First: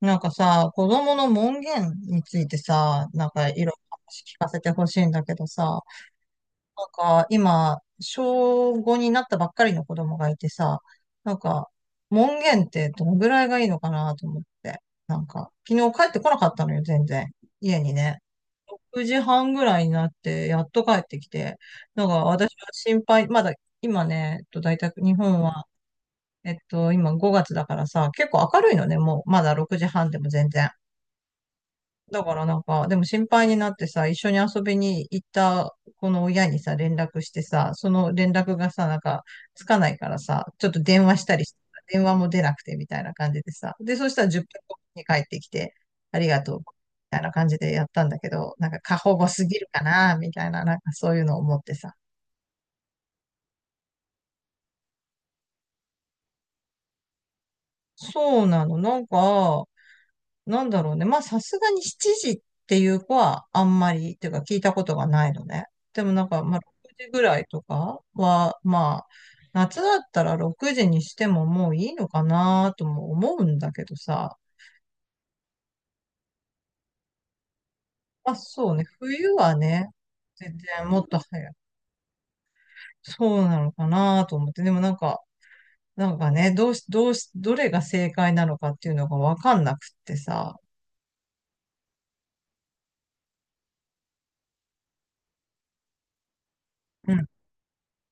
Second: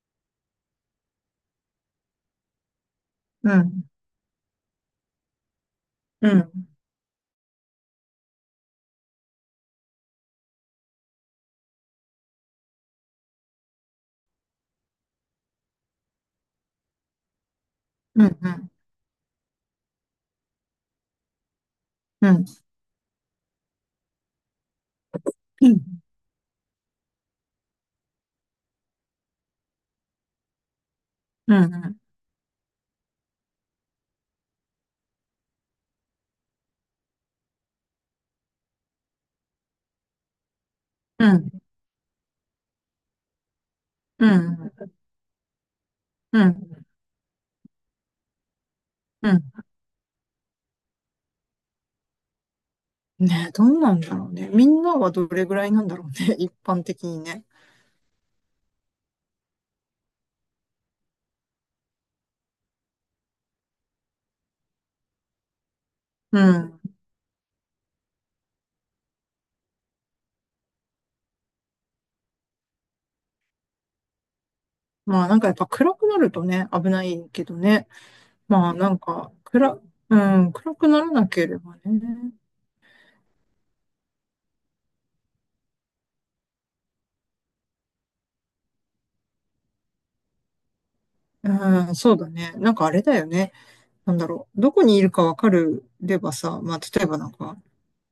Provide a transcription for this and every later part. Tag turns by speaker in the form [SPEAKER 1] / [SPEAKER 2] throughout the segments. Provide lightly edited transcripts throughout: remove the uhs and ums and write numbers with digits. [SPEAKER 1] なんかさ、子供の門限についてさ、なんかい
[SPEAKER 2] う
[SPEAKER 1] ろいろ
[SPEAKER 2] ん、
[SPEAKER 1] 話聞かせてほしいんだけどさ、
[SPEAKER 2] うん、
[SPEAKER 1] なんか今、小5になったばっかりの子供がいてさ、なんか門限ってどのぐらいがいいのかなと思って。なんか、昨日帰ってこなかったのよ、全然。家にね。
[SPEAKER 2] うん、うん、
[SPEAKER 1] 6時半ぐらいになって、やっと帰ってきて。なんか
[SPEAKER 2] う
[SPEAKER 1] 私
[SPEAKER 2] ん、
[SPEAKER 1] は心配、まだ今ね、大体日本は、
[SPEAKER 2] うん、
[SPEAKER 1] 今5月だからさ、結構明るいのね、もう、まだ6時半でも全然。
[SPEAKER 2] うん、
[SPEAKER 1] だからなんか、でも心配になってさ、一緒に遊びに行ったこの親にさ、連絡してさ、その連絡がさ、なんか、つかないからさ、ちょっと電話し
[SPEAKER 2] う
[SPEAKER 1] たり
[SPEAKER 2] ん、
[SPEAKER 1] して、電話も出なくてみたいな感じでさ、で、そした
[SPEAKER 2] う
[SPEAKER 1] ら10分
[SPEAKER 2] ん、
[SPEAKER 1] 後に帰ってきて、ありが
[SPEAKER 2] う
[SPEAKER 1] とう、み
[SPEAKER 2] ん、
[SPEAKER 1] たいな感じでやったんだけど、なんか過保護
[SPEAKER 2] うん。
[SPEAKER 1] すぎるかな、みたいな、なんかそういうのを思ってさ。
[SPEAKER 2] ねえ、どうなんだろうね。みんなはどれぐらいなんだろうね。一般的にね。
[SPEAKER 1] そうなの、なんか、なんだろうね。まあ、さすがに7時っていう子はあんまり、っていうか聞いたことがないのね。でもなん
[SPEAKER 2] う
[SPEAKER 1] か、まあ、
[SPEAKER 2] ん。
[SPEAKER 1] 6時ぐらいとかは、まあ、夏だったら6時にしてももういいのかなとも思うんだけどさ。
[SPEAKER 2] まあなんかやっぱ暗くなるとね、危ないけどね。
[SPEAKER 1] まあ、
[SPEAKER 2] ま
[SPEAKER 1] そ
[SPEAKER 2] あ
[SPEAKER 1] うね。
[SPEAKER 2] なんか、
[SPEAKER 1] 冬はね、
[SPEAKER 2] うん、
[SPEAKER 1] 全
[SPEAKER 2] 暗く
[SPEAKER 1] 然
[SPEAKER 2] な
[SPEAKER 1] もっ
[SPEAKER 2] ら
[SPEAKER 1] と
[SPEAKER 2] なけ
[SPEAKER 1] 早く。
[SPEAKER 2] ればね。
[SPEAKER 1] そうなのかなと思って。でもなんか、なんかね、どうし、どうし、どれが正解なのかっていうのがわかんなくってさ。
[SPEAKER 2] うん、そうだね。なんかあれだよね。なんだろう。どこにいるかわかればさ、まあ、例え
[SPEAKER 1] う
[SPEAKER 2] ばな
[SPEAKER 1] ん。
[SPEAKER 2] んか、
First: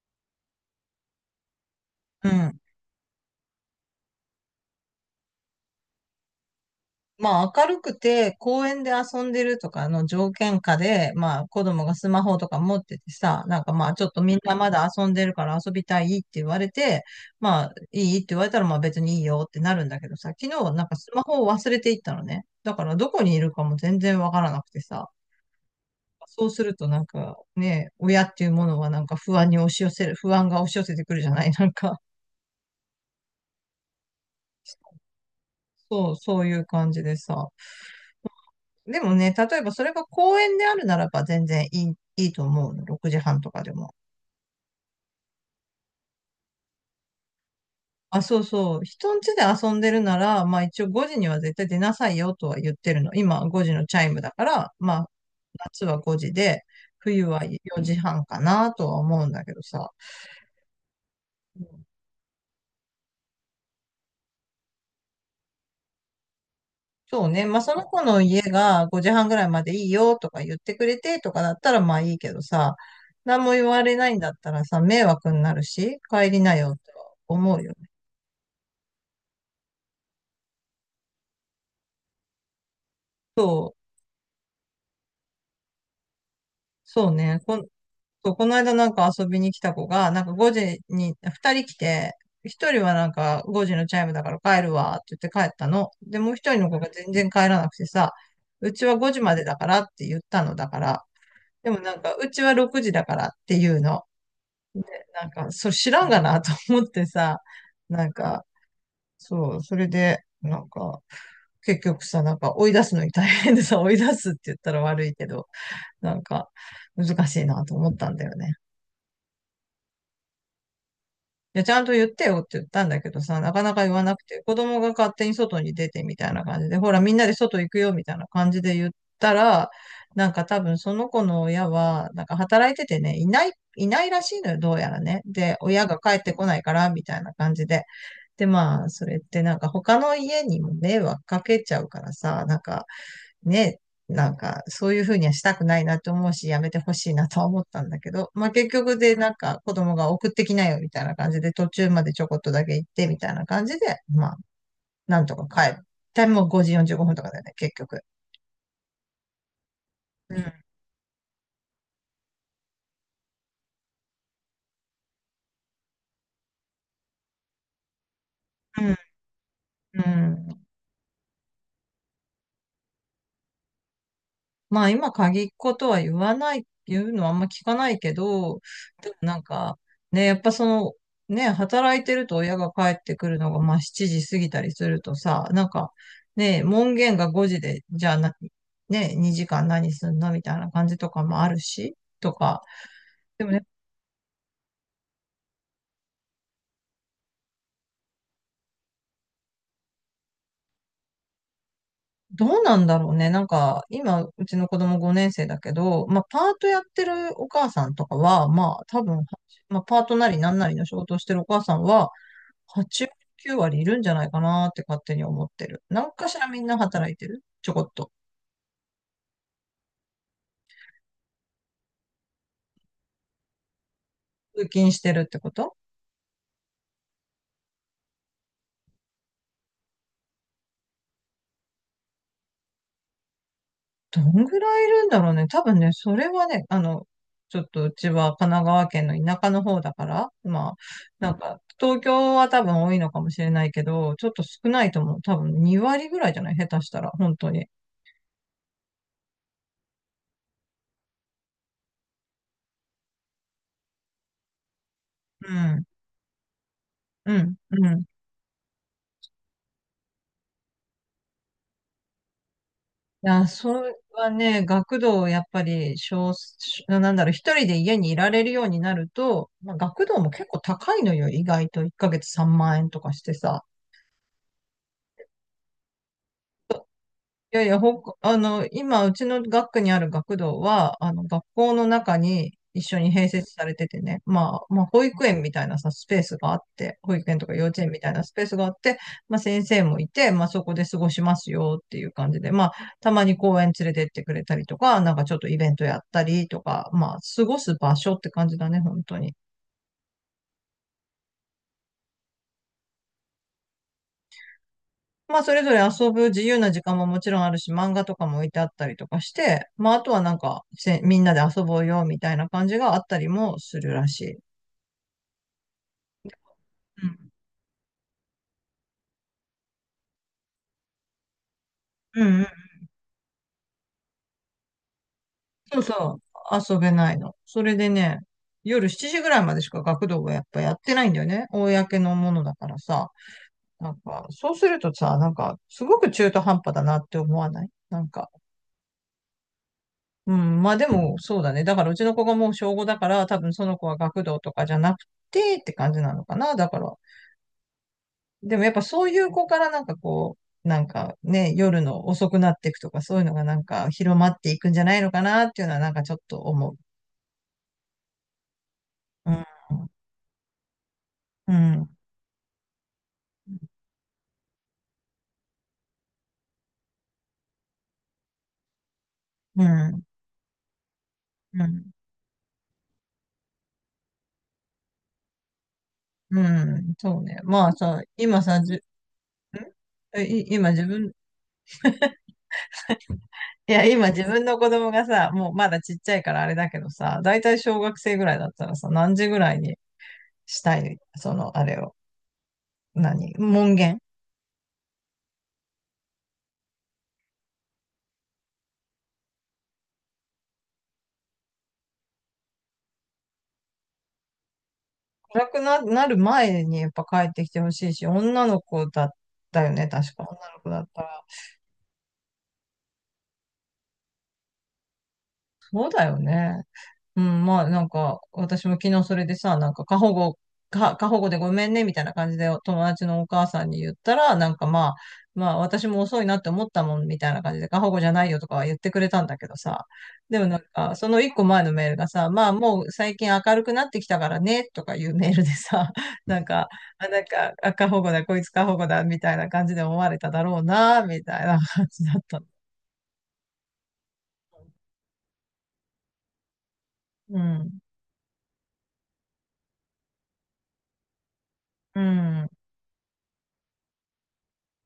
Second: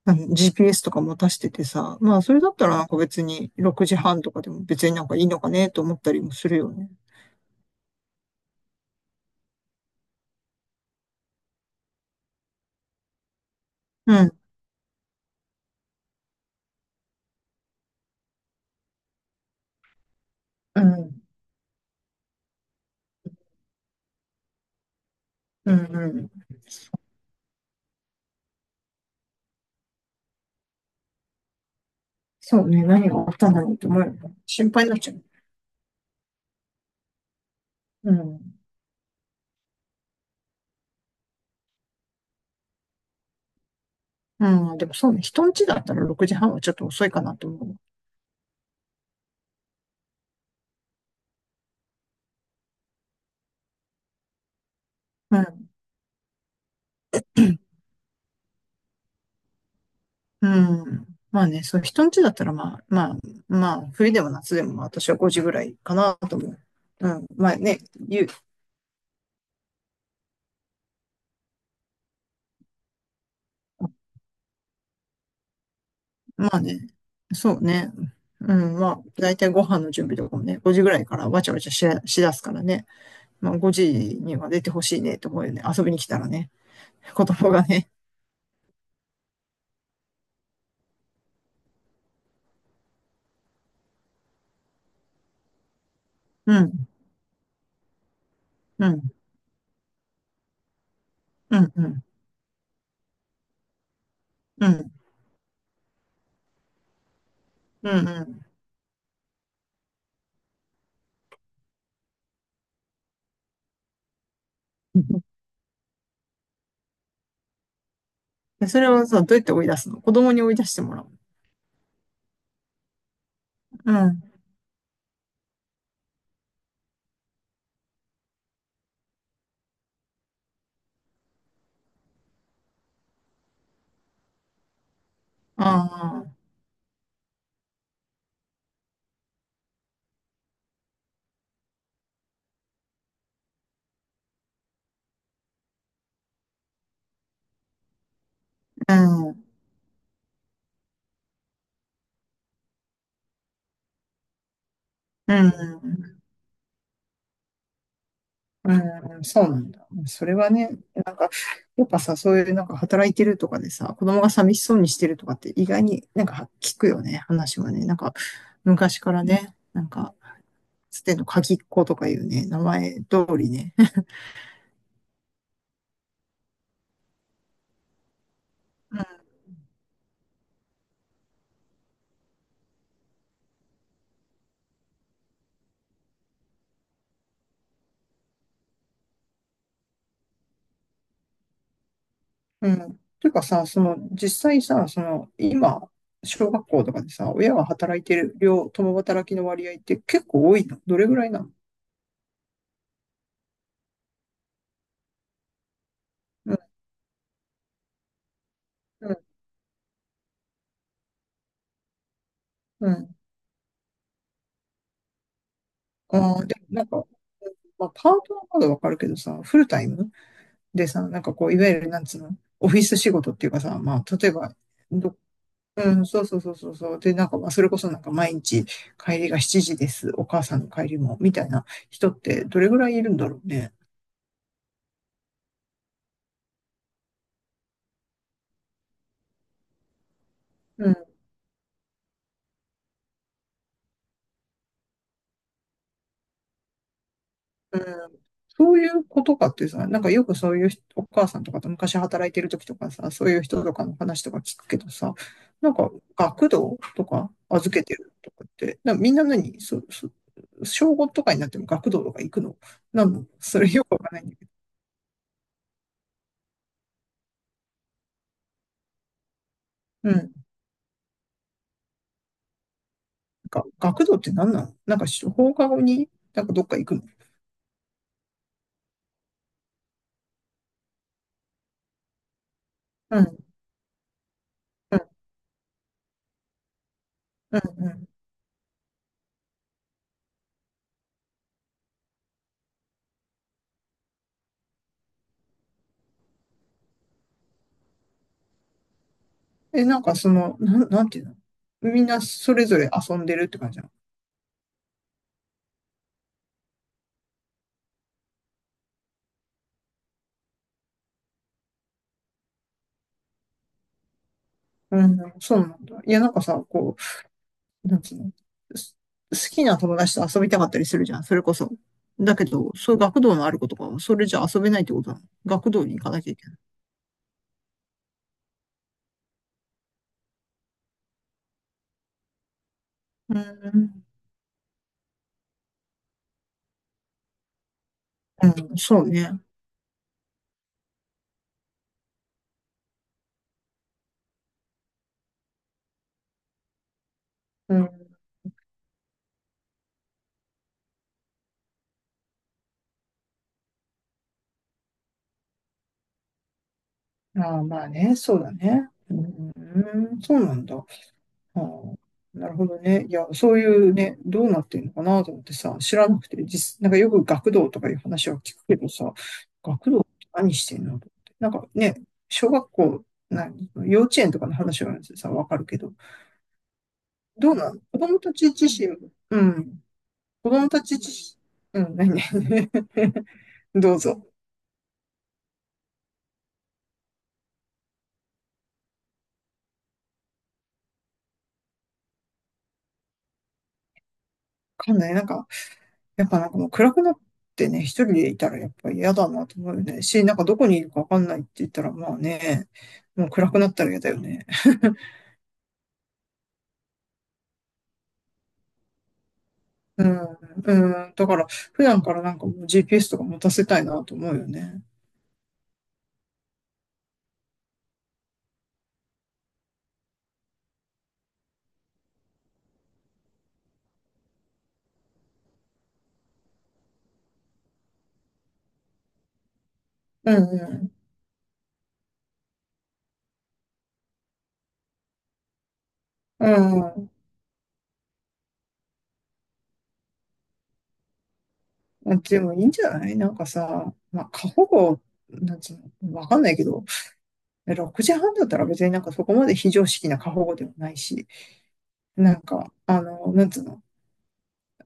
[SPEAKER 2] あの GPS とか持たしててさ、まあ
[SPEAKER 1] う
[SPEAKER 2] それだっ
[SPEAKER 1] ん。
[SPEAKER 2] たらなんか別に6時半とかでも別になんかいいのかねと思ったりもするよね。
[SPEAKER 1] まあ明るくて公園で遊んでるとかの条件下で、まあ子供がスマホとか持っててさ、なんかまあちょっ
[SPEAKER 2] う
[SPEAKER 1] とみん
[SPEAKER 2] ん、
[SPEAKER 1] なまだ遊んでるから遊びたいって言われて、まあいいって言われたらまあ別にいいよってなるんだけどさ、昨日
[SPEAKER 2] う
[SPEAKER 1] なんかスマ
[SPEAKER 2] ん、
[SPEAKER 1] ホを忘れていったのね。だからどこにいるかも全然わからなくてさ、
[SPEAKER 2] うん、う
[SPEAKER 1] そ
[SPEAKER 2] ん。
[SPEAKER 1] うするとなんかね、親っていうものはなんか不安に押し寄せる、不安が押し寄せてくるじゃない、なんか、
[SPEAKER 2] そうね、何があったんだろうと思うよね。心配になっちゃう。
[SPEAKER 1] そう、そういう感じでさ。
[SPEAKER 2] うん。
[SPEAKER 1] でもね、例えばそれが公園であるならば全然いいと思うの。6時半とかでも。
[SPEAKER 2] うん、でもそうね、人ん家だったら6時半はちょっと遅いかなと思う。
[SPEAKER 1] あ、そうそう。人ん家で遊んでるなら、まあ一応5時には絶対出なさいよとは言ってるの。今5時のチャイムだから、まあ
[SPEAKER 2] うん、
[SPEAKER 1] 夏は5時で、冬は4時半かなとは思うんだけどさ。
[SPEAKER 2] うん。まあ
[SPEAKER 1] う
[SPEAKER 2] ね、そう、
[SPEAKER 1] ん、
[SPEAKER 2] 人ん家だったらまあ、冬でも夏でもまあ私は5時ぐらいかなと思う。う
[SPEAKER 1] そ
[SPEAKER 2] ん、
[SPEAKER 1] うね。
[SPEAKER 2] まあ
[SPEAKER 1] まあそ
[SPEAKER 2] ね、
[SPEAKER 1] の子の
[SPEAKER 2] ゆ、
[SPEAKER 1] 家が5時半ぐらいまでいいよとか言ってくれてとかだったらまあいいけどさ、何も言われないんだったらさ、迷惑になるし、帰り
[SPEAKER 2] ま
[SPEAKER 1] な
[SPEAKER 2] あ
[SPEAKER 1] よ
[SPEAKER 2] ね。
[SPEAKER 1] とは
[SPEAKER 2] そ
[SPEAKER 1] 思
[SPEAKER 2] う
[SPEAKER 1] うよね。
[SPEAKER 2] ね。うん、まあ、だいたいご飯の準備とかもね、5時ぐらいからわちゃわちゃしだすからね。まあ、
[SPEAKER 1] そ
[SPEAKER 2] 5
[SPEAKER 1] う。
[SPEAKER 2] 時には出てほしいねと思うよね。遊びに来たらね。
[SPEAKER 1] そう
[SPEAKER 2] 子
[SPEAKER 1] ね。
[SPEAKER 2] 供がね。
[SPEAKER 1] そう、この間なんか遊びに来た子が、なんか5時に2人来て、1人はなんか5時のチャイムだから帰るわって言って帰ったの。で、もう1人
[SPEAKER 2] う
[SPEAKER 1] の子
[SPEAKER 2] ん、
[SPEAKER 1] が全然帰らなくてさ、うち
[SPEAKER 2] う
[SPEAKER 1] は5
[SPEAKER 2] ん、
[SPEAKER 1] 時までだからって言ったのだから、
[SPEAKER 2] う
[SPEAKER 1] で
[SPEAKER 2] ん、
[SPEAKER 1] も
[SPEAKER 2] う
[SPEAKER 1] なん
[SPEAKER 2] ん、
[SPEAKER 1] かうちは6時だからっていうの。
[SPEAKER 2] うん、
[SPEAKER 1] なんか、それ知らんがなと思ってさ、
[SPEAKER 2] う
[SPEAKER 1] な
[SPEAKER 2] ん、
[SPEAKER 1] ん
[SPEAKER 2] う
[SPEAKER 1] か、
[SPEAKER 2] ん。
[SPEAKER 1] そう、それで、なんか、結局さ、なんか追い出すのに大変でさ、追い出すって言ったら悪いけど、なんか難しいなと思ったんだよね。
[SPEAKER 2] でそれをさ、どうやって追い出すの？子供に追い出してもらう？
[SPEAKER 1] いや、ちゃんと言ってよって言ったんだけどさ、なかなか言
[SPEAKER 2] う
[SPEAKER 1] わなく
[SPEAKER 2] ん。
[SPEAKER 1] て、子供が勝手に外に出てみたいな感じで、ほら、みんなで外行くよみたいな感じで言ったら、なんか多分その子の親は、なんか働いててね、いないらしいのよ、どうやらね。で、親が帰っ
[SPEAKER 2] あ
[SPEAKER 1] て
[SPEAKER 2] あ、
[SPEAKER 1] こないから、みたいな感じで。で、まあ、それってなんか他の家にも迷惑かけちゃうからさ、なんか、ね、なんか、そういうふうにはしたくないなと思うし、やめてほしいなとは思ったんだけど、まあ結
[SPEAKER 2] う
[SPEAKER 1] 局でなん
[SPEAKER 2] ん、
[SPEAKER 1] か子供が送ってきなよみたいな感じで、途中までちょこっとだけ行ってみたいな感じで、まあ、なん
[SPEAKER 2] う
[SPEAKER 1] とか帰る。
[SPEAKER 2] ん、
[SPEAKER 1] タイムも5時45分とかだよね、結局。
[SPEAKER 2] うん、そうなんだ。そ
[SPEAKER 1] う
[SPEAKER 2] れは
[SPEAKER 1] ん。
[SPEAKER 2] ね、やっぱさ、そういうなんか働いてるとかでさ、子供が寂しそうにしてるとかって意外になんか聞くよね、話はね。なんか
[SPEAKER 1] うん。
[SPEAKER 2] 昔からね、なん
[SPEAKER 1] う
[SPEAKER 2] か、
[SPEAKER 1] ん。
[SPEAKER 2] つての鍵っ子とかいうね、名前通りね。
[SPEAKER 1] まあ今限っ子とは言わない、言うのはあんま聞かないけど、でもなんか、ね、やっぱその、ね、働いてると親が帰ってくるのがまあ7時過ぎたりするとさ、なんか、ね、門限が5時で、じゃあな、ね、2時間何すんのみたいな感じとかもあるし、とか。
[SPEAKER 2] うん。うんていうか
[SPEAKER 1] でもね、
[SPEAKER 2] さ、その実際さ、その今、小学校とかでさ、親が働いてる量、共働きの割合って結構多いの？どれぐらいなの？
[SPEAKER 1] どうなんだろうね。なんか、今、うちの子供5年生だけど、まあ、パ
[SPEAKER 2] う
[SPEAKER 1] ー
[SPEAKER 2] ん、
[SPEAKER 1] トやってるお母さんとかは、まあ、多
[SPEAKER 2] うん、
[SPEAKER 1] 分、まあ、パートなりなんなりの仕事をしてるお母さんは、
[SPEAKER 2] う
[SPEAKER 1] 8割、
[SPEAKER 2] ん。
[SPEAKER 1] 9割いるんじゃないかなって勝手に思ってる。なんかし
[SPEAKER 2] ああ、
[SPEAKER 1] ら
[SPEAKER 2] で
[SPEAKER 1] みん
[SPEAKER 2] も
[SPEAKER 1] な
[SPEAKER 2] なんか、
[SPEAKER 1] 働いてるちょこ
[SPEAKER 2] まあ、
[SPEAKER 1] っ
[SPEAKER 2] パ
[SPEAKER 1] と。
[SPEAKER 2] ートはまだわかるけどさ、フルタイムでさ、なんかこう、いわゆる、なんつうの、オフィス仕事っていうかさ、まあ、例えば、
[SPEAKER 1] 通勤して
[SPEAKER 2] ど、
[SPEAKER 1] るってこと、
[SPEAKER 2] うん、そうそうそうそうそう。で、なんか、まあ、それこそなんか毎日帰りが7時です、お母さんの帰りも、みたいな人ってどれぐらいいるんだろうね。
[SPEAKER 1] どんぐらいいるんだろうね。多分ね、それはね、ちょっとうちは神奈川県の田舎の方だから、まあ、
[SPEAKER 2] うん、
[SPEAKER 1] なんか、東京は多分多いのかもしれないけど、ちょっと少ないと思う。多分2割ぐらいじゃない下手したら、本当に。
[SPEAKER 2] うん。そういうことかってさ、なんかよくそういう人お母さんとかと昔働いてる時とかさ、そういう人とかの話とか聞くけどさ、
[SPEAKER 1] う
[SPEAKER 2] なん
[SPEAKER 1] ん、
[SPEAKER 2] か学童とか
[SPEAKER 1] うん、
[SPEAKER 2] 預け
[SPEAKER 1] う
[SPEAKER 2] て
[SPEAKER 1] ん。
[SPEAKER 2] るとかって、みんな何そ、そ、小5とかになっても学童とか行くの？なの、
[SPEAKER 1] いや、
[SPEAKER 2] それ
[SPEAKER 1] そ
[SPEAKER 2] よく
[SPEAKER 1] れ
[SPEAKER 2] わかんな
[SPEAKER 1] は
[SPEAKER 2] い。
[SPEAKER 1] ね、学童をやっぱり少数、なんだろう、一人で家にいられるようになると、まあ、学
[SPEAKER 2] うん。
[SPEAKER 1] 童
[SPEAKER 2] な
[SPEAKER 1] も
[SPEAKER 2] ん
[SPEAKER 1] 結構高いのよ、意外と。1ヶ月3万円とかしてさ。
[SPEAKER 2] か学童って何なの？なんか放課後になんかどっか行くの？
[SPEAKER 1] いやいや、ほかあの、今、うちの学区にある学童は、学校の中に一緒に
[SPEAKER 2] う
[SPEAKER 1] 併
[SPEAKER 2] ん、
[SPEAKER 1] 設されててね、まあ、まあ、
[SPEAKER 2] うん、
[SPEAKER 1] 保育園みたいなさ、スペースがあって、保育園とか
[SPEAKER 2] うん、
[SPEAKER 1] 幼稚園み
[SPEAKER 2] う
[SPEAKER 1] たいなスペースがあって、まあ、先生もいて、まあ、そこで過ごしますよっていう感じで、まあ、たまに公園連れてってくれたりとか、なんかちょっとイベントやったりとか、まあ、過ごす場所って感じだね、本当に。
[SPEAKER 2] ん。え、なんかその、なんていうの、みんなそれぞれ遊んでるって感じなの？
[SPEAKER 1] まあ、それぞれ遊ぶ自由な時間ももちろんあるし、漫画とかも置いてあったりとかして、まあ、あとはなんか、みんなで遊ぼうよみたいな感じがあったりもするらしい。
[SPEAKER 2] うん、そうなんだ。いや、なんかさ、こ
[SPEAKER 1] うん。
[SPEAKER 2] う、なんつうのす好きな友達と遊びたかったりするじゃん、それこそ。
[SPEAKER 1] う
[SPEAKER 2] だ
[SPEAKER 1] んう
[SPEAKER 2] け
[SPEAKER 1] ん。
[SPEAKER 2] ど、そういう学童のある子とかは、それじゃ遊べないってことなの？学
[SPEAKER 1] そう
[SPEAKER 2] 童に行か
[SPEAKER 1] そ
[SPEAKER 2] なきゃいけない？
[SPEAKER 1] う。遊べないの。それでね、夜7時ぐらいまでしか学童はやっぱやってないんだよね。公のものだからさ。
[SPEAKER 2] う
[SPEAKER 1] なん
[SPEAKER 2] ん、
[SPEAKER 1] か、そうするとさ、なんか、すごく中途半端だなって思わないなんか、
[SPEAKER 2] うん、そうね。
[SPEAKER 1] うん。まあでも、そうだね。だからうちの子がもう小午だから、多分その子は学童とかじゃなくてって感じなのかな。だから、
[SPEAKER 2] うん。
[SPEAKER 1] でもやっぱそういう子からなんかこう、なんかね、夜の遅くなっていくとか、そういうのがなんか広まっていくんじゃないのかなっていうのはなんかちょっと思う。
[SPEAKER 2] ああ、まあね、そうだね。う
[SPEAKER 1] うん。
[SPEAKER 2] ん、そうなんだ。あ
[SPEAKER 1] う
[SPEAKER 2] あ、
[SPEAKER 1] ん。
[SPEAKER 2] なるほどね。いや、そういうね、どうなってるのかなと思ってさ、知らなくて、なんかよく学童とかいう話は聞くけどさ、
[SPEAKER 1] う
[SPEAKER 2] 学童っ
[SPEAKER 1] ん。
[SPEAKER 2] て何してんのと思って。なん
[SPEAKER 1] う
[SPEAKER 2] か
[SPEAKER 1] ん。
[SPEAKER 2] ね、小学校、何、幼稚園とかの話はさ、わかるけど、
[SPEAKER 1] うん、そうね。
[SPEAKER 2] どう
[SPEAKER 1] まあ
[SPEAKER 2] なの子
[SPEAKER 1] さ、
[SPEAKER 2] 供た
[SPEAKER 1] 今
[SPEAKER 2] ち
[SPEAKER 1] さ、
[SPEAKER 2] 自
[SPEAKER 1] じゅ、ん
[SPEAKER 2] 身、うん、
[SPEAKER 1] えい
[SPEAKER 2] 子供
[SPEAKER 1] 今
[SPEAKER 2] た
[SPEAKER 1] 自
[SPEAKER 2] ち
[SPEAKER 1] 分、
[SPEAKER 2] 自身、うん、ね
[SPEAKER 1] い や、
[SPEAKER 2] どう
[SPEAKER 1] 今自
[SPEAKER 2] ぞ。
[SPEAKER 1] 分の子供がさ、もうまだちっちゃいからあれだけどさ、だいたい小学生ぐらいだったらさ、何時ぐらいにしたい、その、あれを、何、門限、
[SPEAKER 2] わかんない。なんか、やっぱなんかもう暗くなってね、一人でいたらやっぱ嫌だなと思うよね。なんかどこにいるかわかんないって言ったらまあね、もう暗くなったら嫌だよね。
[SPEAKER 1] 暗くなる前にやっぱ帰ってきてほしいし、女の子だったよね、
[SPEAKER 2] う
[SPEAKER 1] 確か。
[SPEAKER 2] ん、
[SPEAKER 1] 女の子だった
[SPEAKER 2] うん。
[SPEAKER 1] ら。
[SPEAKER 2] だから普段からなんかもう GPS とか持たせたいなと思うよね。
[SPEAKER 1] そうだよね。うん、まあなんか、私も昨日それでさ、なんか過保護でごめんね、みたいな感じで友達のお母さんに言ったら、なんかまあ、まあ私も遅いなって思ったもん、みたいな感じで、過保護じゃないよとかは言ってくれたんだけどさ。
[SPEAKER 2] うん、
[SPEAKER 1] でもなん
[SPEAKER 2] うん。
[SPEAKER 1] か、その一個前のメールがさ、まあもう最近明るくなってきたからね、とかいうメールでさ、なん
[SPEAKER 2] う
[SPEAKER 1] か、あ、
[SPEAKER 2] ん。
[SPEAKER 1] なんか、あ過保護だ、こいつ過保護だ、みたいな感じで思われただろうな、みたいな感じだった
[SPEAKER 2] で
[SPEAKER 1] の。
[SPEAKER 2] もいいんじゃない？なんかさ、まあ過保護、なんつうの、わかんないけど、
[SPEAKER 1] うん。
[SPEAKER 2] 6時半だったら別になんかそこまで非常識な過保護でもないし、
[SPEAKER 1] う
[SPEAKER 2] なん
[SPEAKER 1] ん。
[SPEAKER 2] か、なんつうの、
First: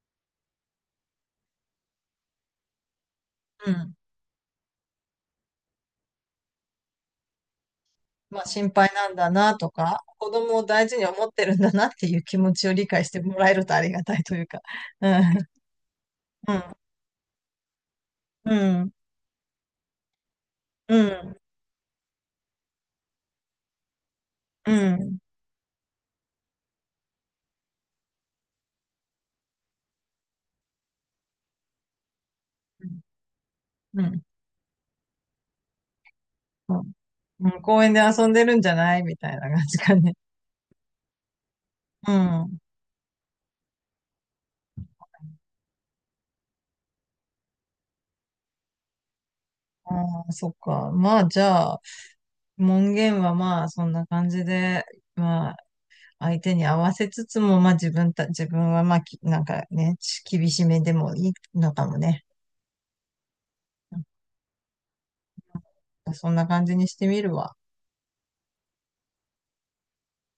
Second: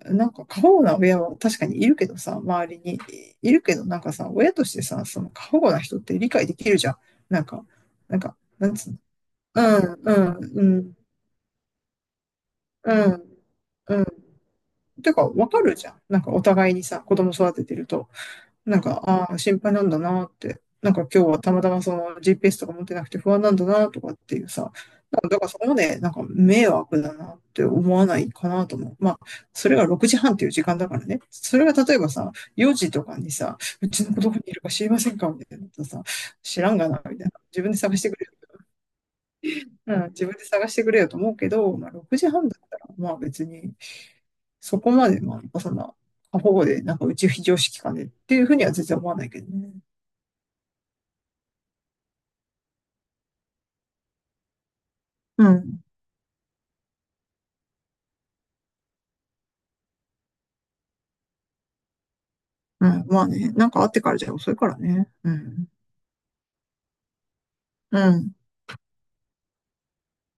[SPEAKER 2] なんか過保護な親は確かにいるけどさ、周りにいる
[SPEAKER 1] う
[SPEAKER 2] けど、
[SPEAKER 1] ん。
[SPEAKER 2] なんかさ、親としてさ、その過保護な人って理解できるじゃん。なんか、なんか、
[SPEAKER 1] まあ
[SPEAKER 2] な
[SPEAKER 1] 心
[SPEAKER 2] んつ
[SPEAKER 1] 配
[SPEAKER 2] うの。
[SPEAKER 1] なんだなとか、子
[SPEAKER 2] うん、う
[SPEAKER 1] 供
[SPEAKER 2] ん、
[SPEAKER 1] を
[SPEAKER 2] う
[SPEAKER 1] 大
[SPEAKER 2] ん、
[SPEAKER 1] 事に思ってるんだなっていう気持ちを理
[SPEAKER 2] う
[SPEAKER 1] 解しても
[SPEAKER 2] ん、
[SPEAKER 1] らえるとあり
[SPEAKER 2] う
[SPEAKER 1] が
[SPEAKER 2] ん。
[SPEAKER 1] たいというか。う
[SPEAKER 2] て
[SPEAKER 1] ん、
[SPEAKER 2] か、わかるじゃん。なんかお
[SPEAKER 1] うん、
[SPEAKER 2] 互いにさ、子供育ててると。
[SPEAKER 1] う
[SPEAKER 2] なん
[SPEAKER 1] ん、
[SPEAKER 2] か、ああ、心配なんだなって。な
[SPEAKER 1] う
[SPEAKER 2] んか今日
[SPEAKER 1] ん、
[SPEAKER 2] はたまたまその GPS とか持ってなくて不安なんだなとかっていう
[SPEAKER 1] う
[SPEAKER 2] さ。な
[SPEAKER 1] ん、
[SPEAKER 2] んかだからそこまでなんか迷惑だなって思わないかなと思う。まあ、それが6時半っていう時間だからね。それが例えばさ、4
[SPEAKER 1] う
[SPEAKER 2] 時
[SPEAKER 1] ん、
[SPEAKER 2] とかにさ、う
[SPEAKER 1] う
[SPEAKER 2] ちの子
[SPEAKER 1] ん、
[SPEAKER 2] どこにいるか知りませんかみたいなことさ、知ら
[SPEAKER 1] う
[SPEAKER 2] んが
[SPEAKER 1] ん、
[SPEAKER 2] な、みたいな。
[SPEAKER 1] う
[SPEAKER 2] 自
[SPEAKER 1] ん、
[SPEAKER 2] 分で
[SPEAKER 1] 公園
[SPEAKER 2] 探
[SPEAKER 1] で
[SPEAKER 2] してくれ
[SPEAKER 1] 遊んで
[SPEAKER 2] よ。
[SPEAKER 1] るんじゃないみたいな感じか
[SPEAKER 2] うん、
[SPEAKER 1] ね。
[SPEAKER 2] 自分で探してくれよと思うけど、まあ
[SPEAKER 1] うん。
[SPEAKER 2] 6時半だ
[SPEAKER 1] あ
[SPEAKER 2] ったら、まあ別に、そこまで、まあ、そんな、過保護で、なんかうち非常識かねっていうふうには全然思わないけどね。
[SPEAKER 1] あ、そっか。まあ、じゃあ、門限はまあ、そんな感じで、
[SPEAKER 2] う
[SPEAKER 1] まあ、
[SPEAKER 2] ん。
[SPEAKER 1] 相手に合わせつつも、まあ、自分はまあ、なんかね、厳しめでもいいのかもね。
[SPEAKER 2] うん。まあね。なんかあっ
[SPEAKER 1] な
[SPEAKER 2] て
[SPEAKER 1] ん
[SPEAKER 2] からじゃ遅いからね。うん。
[SPEAKER 1] かそんな感じにしてみるわ。
[SPEAKER 2] うん。